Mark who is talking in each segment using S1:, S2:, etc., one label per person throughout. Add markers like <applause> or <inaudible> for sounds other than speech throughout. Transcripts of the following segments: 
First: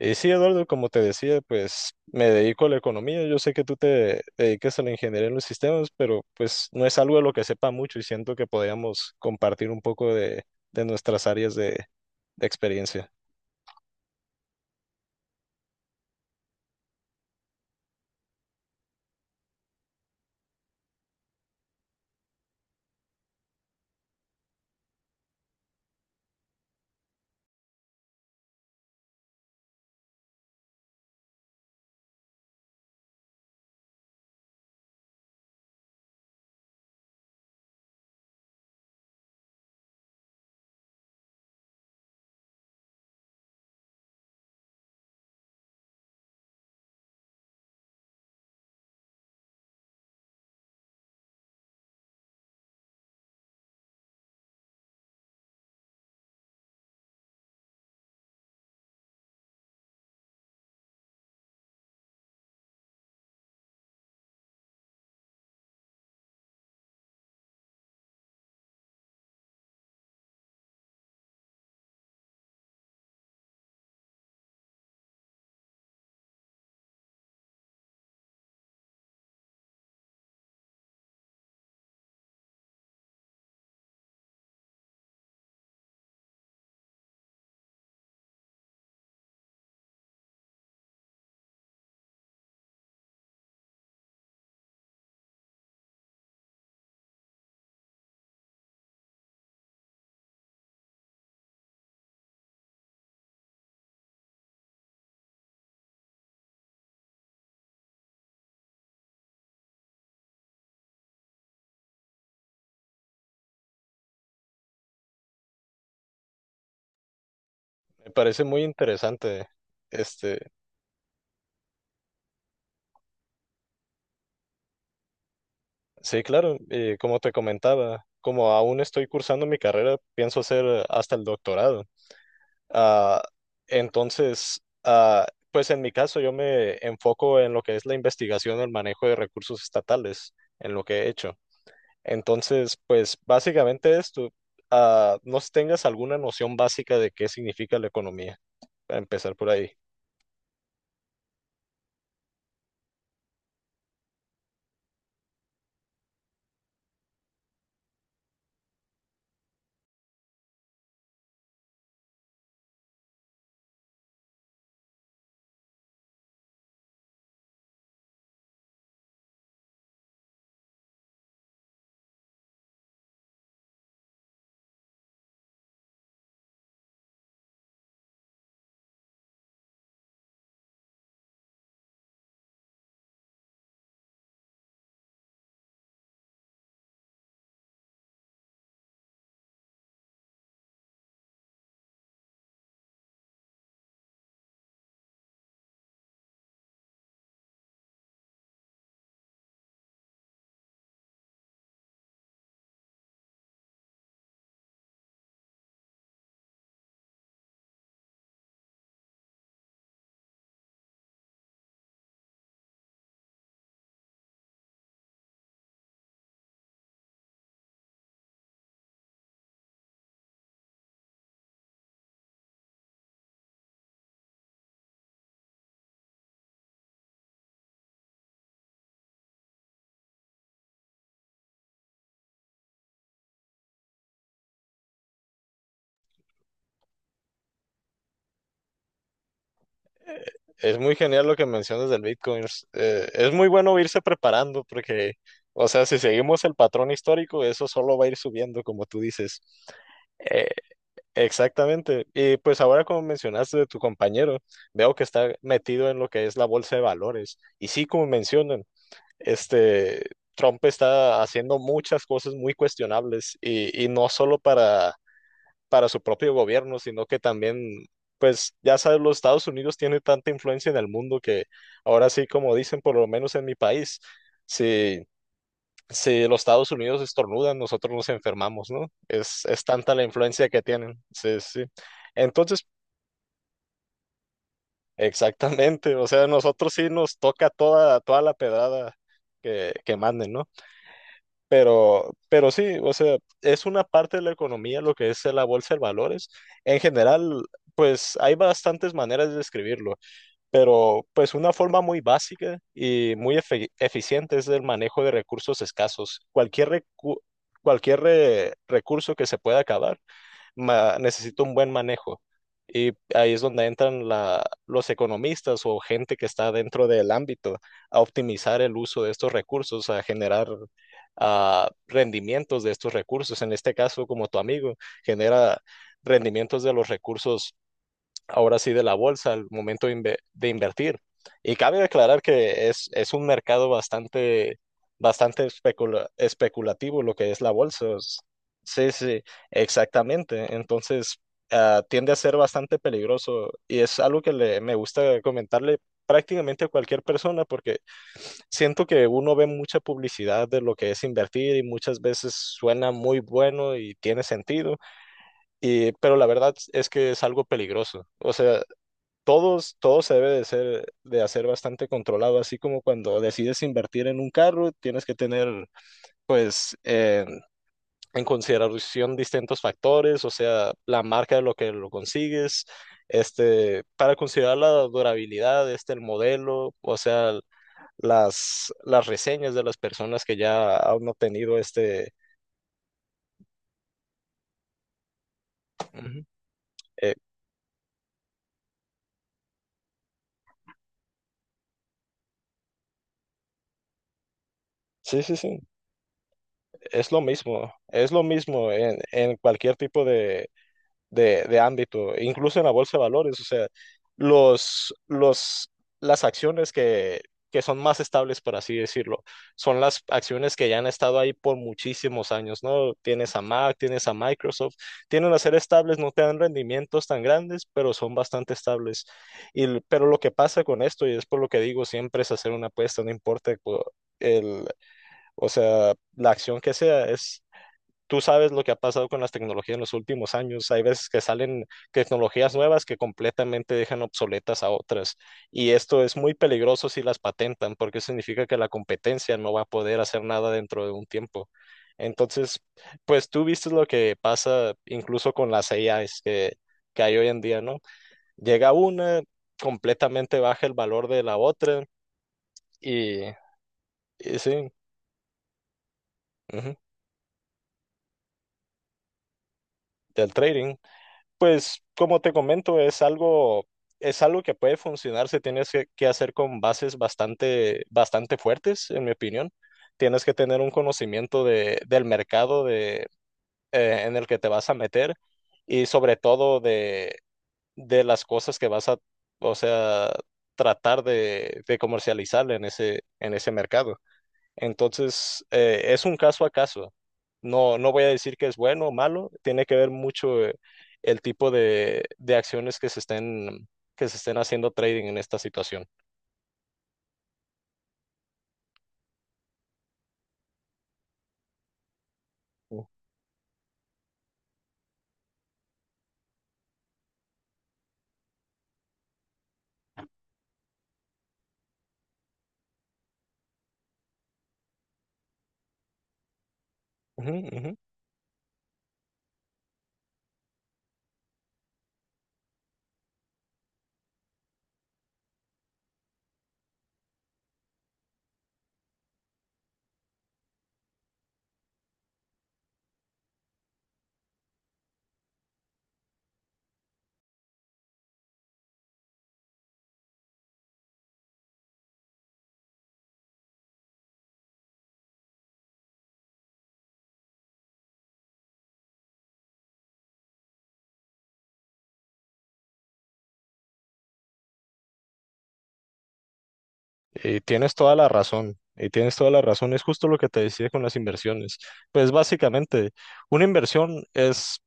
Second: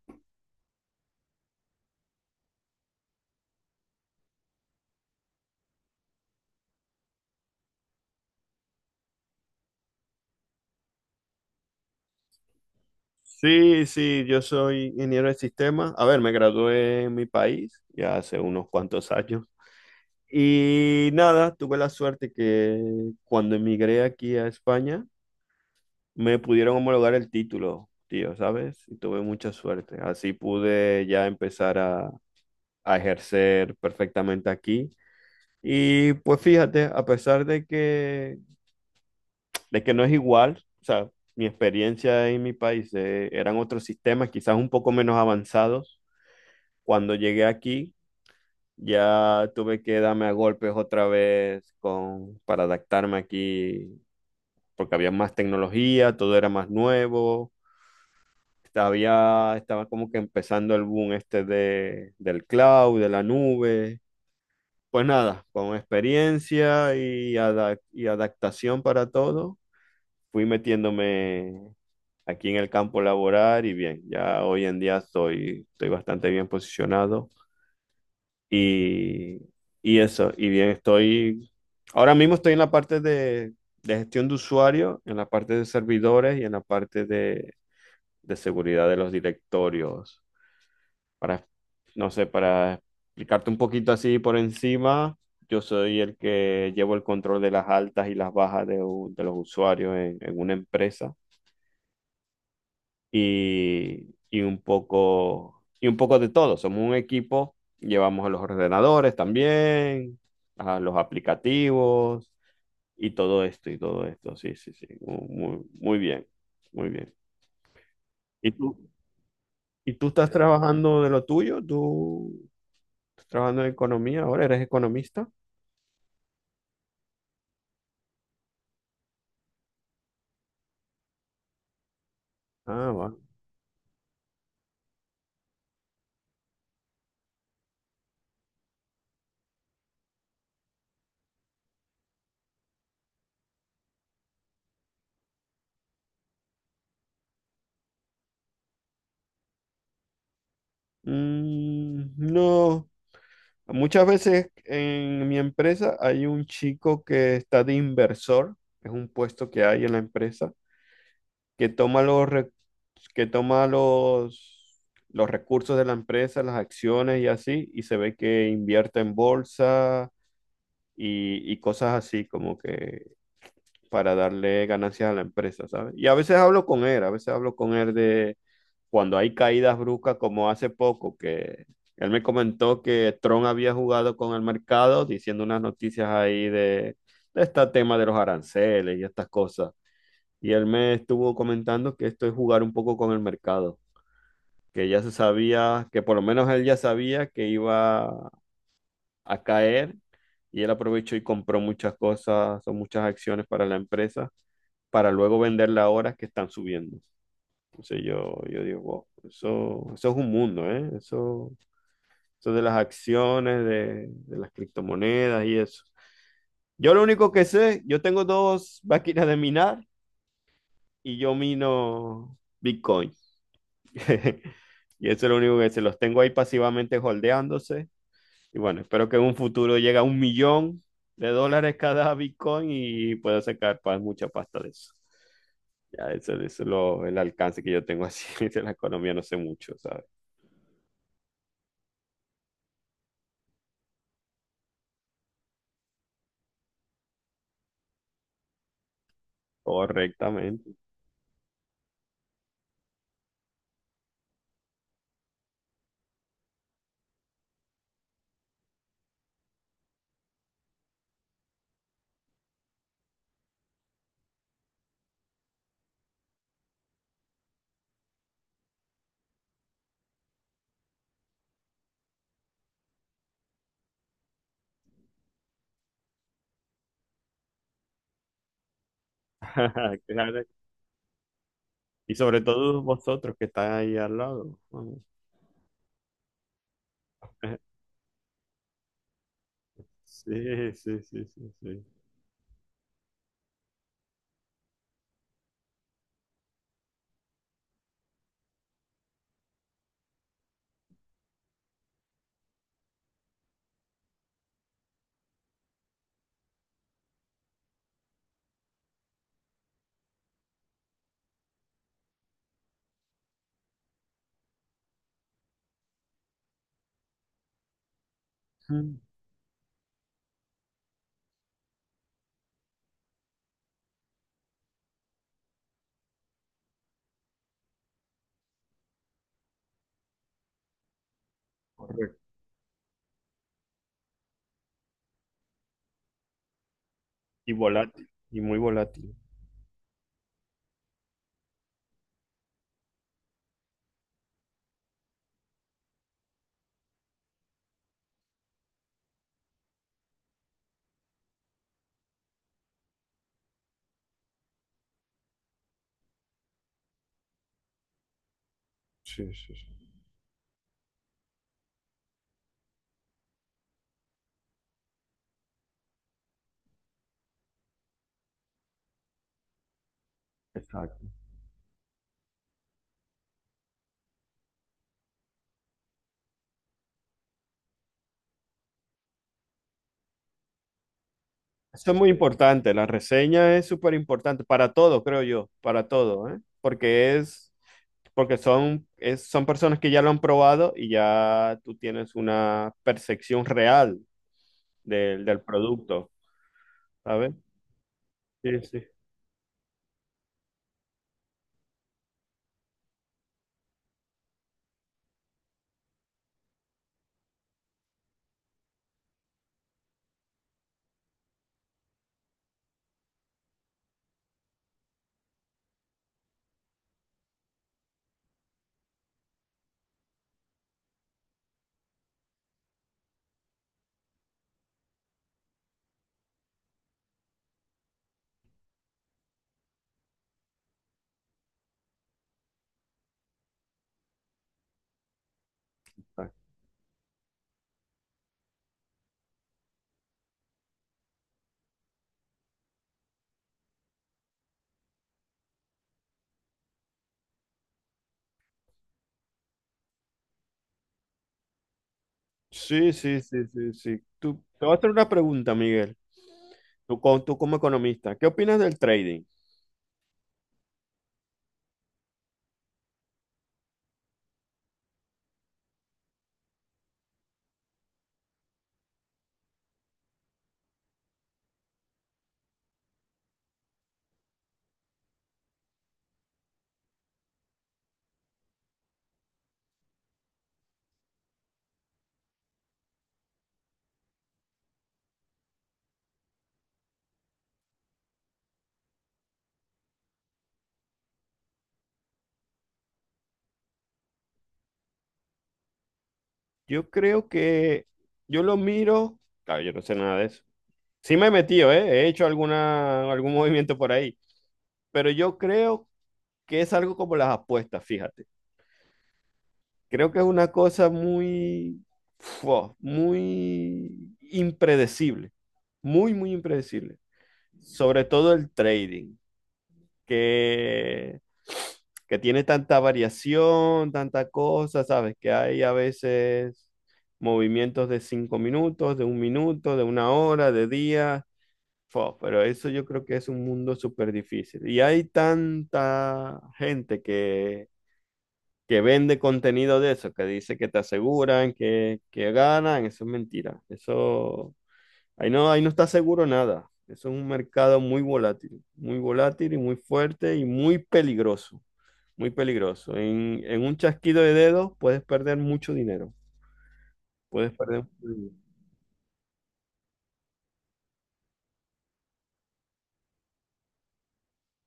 S1: Y sí, Eduardo, como te decía, pues me dedico a la economía. Yo sé que tú te dedicas a la ingeniería en los sistemas, pero pues no es algo de lo que sepa mucho y siento que podríamos compartir un poco de nuestras áreas de experiencia.
S2: Sí, sí, yo soy ingeniero de sistemas. A ver, me gradué en mi país ya hace unos cuantos años. Y nada, tuve la suerte que cuando emigré aquí a España me pudieron homologar el título, tío, ¿sabes? Y tuve mucha suerte. Así pude ya empezar a ejercer perfectamente aquí. Y pues fíjate, a pesar de que no es igual, o sea, mi experiencia en mi país eran otros sistemas, quizás un poco menos avanzados. Cuando llegué aquí, ya tuve que darme a golpes otra vez con, para adaptarme aquí, porque había más tecnología, todo era más nuevo. Estaba como que empezando el boom este del cloud, de la nube. Pues nada, con experiencia y, y adaptación para todo, fui metiéndome aquí en el campo laboral y bien, ya hoy en día estoy bastante bien posicionado. Y, y eso, y bien, ahora mismo estoy en la parte de gestión de usuario, en la parte de servidores y en la parte de seguridad de los directorios. Para, no sé, para explicarte un poquito así por encima, yo soy el que llevo el control de las altas y las bajas de los usuarios en una empresa. Y un poco, y un poco de todo. Somos un equipo, llevamos a los ordenadores también, a los aplicativos y todo esto y todo esto. Sí, sí, sí. Muy, muy bien, muy bien.
S1: Me parece
S2: ¿Y
S1: muy
S2: tú,
S1: interesante.
S2: y tú estás
S1: Este,
S2: trabajando de lo tuyo? ¿Tú estás trabajando en economía ahora? ¿Eres economista?
S1: sí, claro, y como te comentaba, como aún estoy cursando mi carrera, pienso hacer hasta el doctorado.
S2: Ah, va.
S1: Ah, entonces, pues en mi caso yo me enfoco en lo que es la investigación o el manejo de recursos estatales, en lo que he hecho. Entonces, pues básicamente esto, no sé si tengas alguna noción básica de qué significa la economía, para empezar por ahí.
S2: Mm, no, muchas veces en mi empresa hay un chico que está de inversor, es un puesto que hay en la empresa que toma los recursos de la empresa, las acciones y así, y se ve que invierte en bolsa y cosas así como que para darle ganancias a la empresa, ¿sabes? Y a veces hablo con él de cuando hay caídas bruscas como hace poco, que él me comentó que Tron había jugado con el mercado diciendo unas noticias ahí de este tema de los aranceles y estas cosas y él me estuvo comentando que esto es jugar un poco con el mercado, que ya se sabía, que por lo menos él ya sabía que iba a caer y él aprovechó y compró muchas cosas o muchas acciones para la empresa para luego venderla ahora que están subiendo. Entonces yo digo, wow, eso es un mundo, ¿eh? Eso de las acciones, de las criptomonedas y eso. Yo lo único que sé, yo tengo dos máquinas de minar y yo mino Bitcoin. <laughs> Y eso es lo único que se los tengo ahí pasivamente holdeándose. Y bueno, espero que en un futuro llegue a 1 millón de dólares cada <laughs> Bitcoin y pueda sacar mucha pasta de eso. Ya, el alcance que yo tengo así <laughs> de la economía, no sé mucho, ¿sabes?
S1: Es muy genial lo que mencionas del Bitcoin. Es es muy bueno irse preparando porque, o sea, si seguimos el patrón histórico, eso solo va a ir subiendo, como tú dices. Eh,
S2: Correctamente.
S1: Exactamente. Y pues ahora como mencionaste de tu compañero, veo que está metido en lo que es la bolsa de valores. Y sí, como mencionan, este Trump está haciendo muchas cosas muy cuestionables y no solo para su propio gobierno, sino que también, pues ya sabes, los Estados Unidos tiene tanta influencia en el mundo que ahora sí, como dicen, por lo menos en mi país, sí si los Estados Unidos estornudan, nosotros nos enfermamos, ¿no? Es
S2: <laughs>
S1: tanta la
S2: Claro.
S1: influencia que tienen. Sí, sí, sí.
S2: Y sobre
S1: Entonces,
S2: todo vosotros que están ahí al lado. Vamos.
S1: exactamente, o sea, nosotros sí nos toca
S2: <laughs>
S1: toda la pedrada que manden, ¿no?
S2: Sí, sí, sí, sí, sí.
S1: Pero sí, o sea, es una parte de la economía lo que es la bolsa de valores. En general, pues hay bastantes maneras de describirlo, pero pues una forma muy básica y eficiente es el manejo de recursos escasos. Cualquier, recu- cualquier re- recurso que se pueda acabar necesita un buen manejo. Y ahí es donde entran los economistas o gente que está dentro del ámbito a optimizar el
S2: Mm.
S1: uso de estos recursos, a generar rendimientos de estos recursos. En este caso, como tu amigo, genera rendimientos de los recursos ahora sí de la bolsa al momento de invertir. Y cabe
S2: Correcto.
S1: aclarar que es un mercado especulativo lo que es la
S2: Y
S1: bolsa.
S2: volátil, y muy
S1: Sí,
S2: volátil.
S1: sí, exactamente. Entonces, tiende a ser bastante peligroso y es algo que me gusta comentarle prácticamente a cualquier persona porque siento que uno ve mucha publicidad de lo que es invertir y muchas veces suena muy bueno y tiene sentido, pero la verdad es que es algo peligroso. O sea,
S2: Sí, sí, sí.
S1: todo se debe de hacer bastante controlado, así como cuando decides invertir en un carro, tienes que tener, pues, en consideración distintos factores, o sea, la
S2: Exacto.
S1: marca de lo que lo consigues, este, para considerar la durabilidad, este, el modelo, o sea, las reseñas de las personas que ya han obtenido
S2: Eso es muy
S1: este.
S2: importante, la reseña es súper importante para todo, creo yo, para
S1: Ujú.
S2: todo, ¿eh?
S1: eh,
S2: Porque son, son personas que ya lo han probado y ya tú tienes una percepción real
S1: sí, sí,
S2: del
S1: sí,
S2: producto, ¿sabes?
S1: es lo
S2: Sí,
S1: mismo
S2: sí.
S1: en cualquier tipo de ámbito, incluso en la bolsa de valores, o sea, los, los, las acciones que son más estables, por así decirlo, son las acciones que ya han estado ahí por muchísimos años, ¿no? Tienes a Mac, tienes a Microsoft, tienen a ser estables, no te dan rendimientos tan grandes, pero son bastante estables. Y, pero lo que pasa con esto, y es por lo que digo, siempre es hacer una apuesta, no importa el, o sea, la acción que sea, es. Tú sabes lo que ha pasado con las tecnologías en los últimos años. Hay veces que salen tecnologías nuevas que completamente dejan obsoletas a otras. Y esto es muy peligroso si las patentan, porque significa que la competencia no va a poder hacer nada dentro de un tiempo. Entonces, pues tú viste lo que pasa incluso con las AIs que hay hoy en día, ¿no? Llega una, completamente baja el valor de la otra
S2: Sí,
S1: y,
S2: sí, sí, sí, sí.
S1: y
S2: Tú, te
S1: sí,
S2: voy a hacer una pregunta, Miguel.
S1: ujú,
S2: Tú, tú como economista, ¿qué opinas del trading?
S1: del trading. Pues como te comento, es algo que puede funcionar si tienes que hacer con bases bastante fuertes, en mi opinión. Tienes que tener un conocimiento del mercado de, en el que te vas a meter y sobre todo de las cosas que vas a, o sea, tratar de comercializar en ese mercado. Entonces, es un caso a caso. No, no voy a decir que es bueno o malo, tiene que ver mucho el tipo de acciones que se estén haciendo trading en esta situación.
S2: Yo creo que yo lo miro, claro, yo no sé nada de eso. Sí me he metido, ¿eh? He hecho
S1: Mm.
S2: alguna, algún movimiento por ahí, pero yo creo que es algo como las apuestas, fíjate. Creo que es una cosa muy, fua, muy impredecible, muy, muy impredecible.
S1: Ujú, ujú.
S2: Sobre todo el trading, que, que tiene tanta variación, tanta cosa, ¿sabes? Que hay a veces movimientos de 5 minutos, de 1 minuto, de 1 hora, de día. Fua, pero eso yo creo que es un mundo súper difícil. Y hay tanta gente que vende contenido de eso, que dice que te aseguran, que ganan, eso es mentira. Eso, ahí no está seguro nada. Eso es un mercado muy volátil y muy fuerte y muy peligroso, muy peligroso. En un chasquido de dedos puedes perder mucho dinero,
S1: Y
S2: puedes
S1: tienes
S2: perder
S1: toda
S2: mucho
S1: la
S2: dinero.
S1: razón, y tienes toda la razón, es justo lo que te decía con las inversiones. Pues básicamente, una inversión es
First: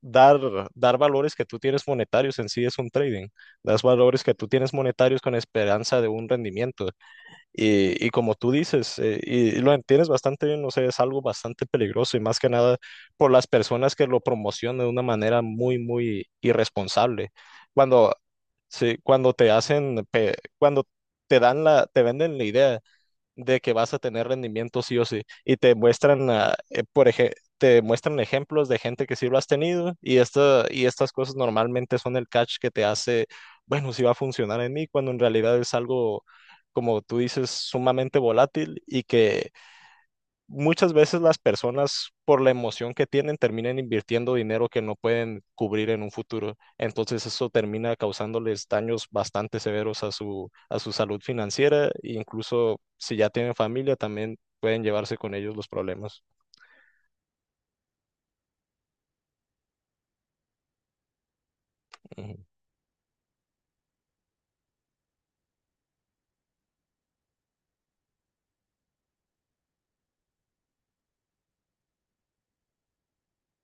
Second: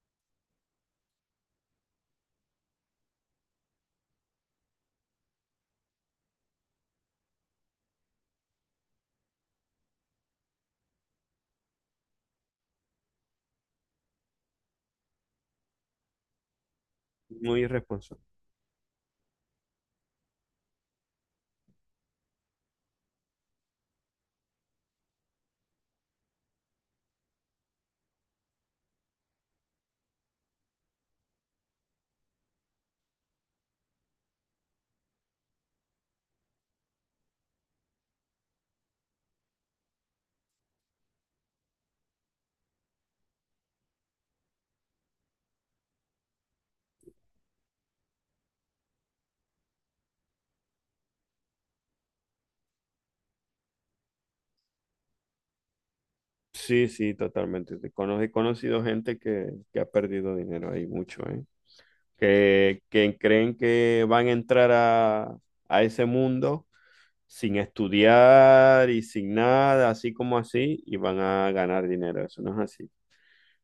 S1: dar, dar valores que tú tienes monetarios, en sí es un trading, das valores que tú tienes monetarios con esperanza de un rendimiento. Y como tú dices, y lo entiendes bastante bien, no sé, es algo bastante peligroso y más que nada por las personas que lo promocionan de una manera muy, muy irresponsable.
S2: Muy
S1: Cuando,
S2: irresponsable.
S1: sí, cuando te dan te venden la idea de que vas a tener rendimiento sí o sí. Y te muestran, te muestran ejemplos de gente que sí lo has tenido y estas cosas normalmente son el catch que te hace, bueno, sí va a funcionar en mí, cuando en realidad es algo, como tú dices, sumamente volátil y que muchas veces las personas, por la emoción que tienen, terminan invirtiendo dinero que no pueden cubrir en un futuro. Entonces eso termina causándoles daños bastante severos a a su salud financiera e incluso si ya tienen familia, también pueden llevarse con ellos los problemas.
S2: Sí, sí, totalmente. He conocido gente que ha perdido dinero ahí mucho, ¿eh?
S1: Ujú.
S2: Que creen que van a entrar a ese mundo sin estudiar y sin nada, así como así, y van a ganar dinero. Eso no es así.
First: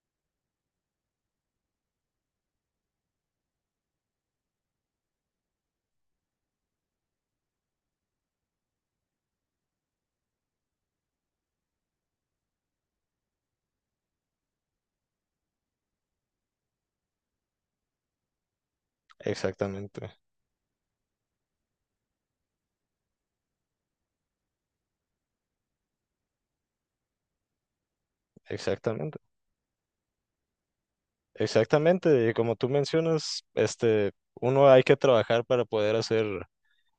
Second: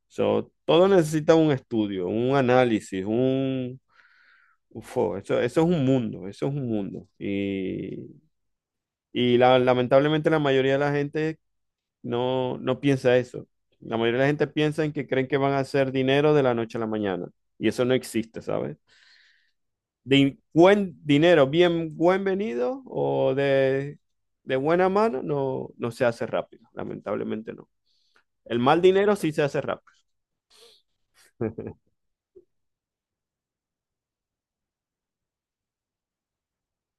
S2: So, todo necesita un estudio, un análisis, un... Ufo, eso es un mundo, eso es un mundo. Lamentablemente la mayoría de la gente no, no piensa eso. La mayoría de la gente piensa en que creen que van a hacer dinero de la noche a la mañana. Y eso no existe, ¿sabes?
S1: Exactamente,
S2: De buen dinero, bien buen venido o de buena mano, no, no se hace rápido, lamentablemente no. El mal dinero
S1: exactamente,
S2: sí se hace rápido.
S1: exactamente. Y como tú mencionas, este, uno hay que trabajar para poder hacer.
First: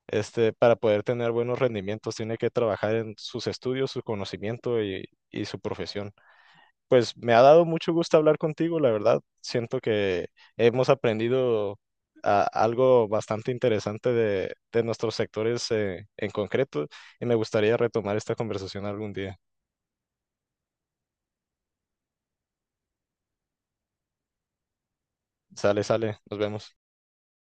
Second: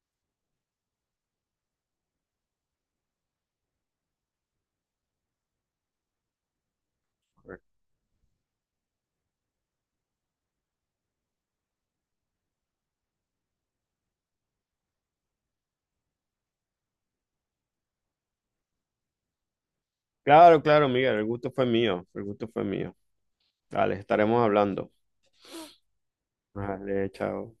S1: Este, para poder tener buenos rendimientos, tiene que trabajar en sus estudios, su conocimiento y su profesión. Pues me ha dado mucho gusto hablar contigo, la verdad. Siento que hemos aprendido algo bastante interesante de nuestros sectores en concreto y me gustaría retomar esta conversación algún día.
S2: Claro, claro, Miguel, el gusto fue mío, el gusto fue mío. Dale, estaremos hablando.
S1: Sale, sale, nos vemos.
S2: Vale, chao.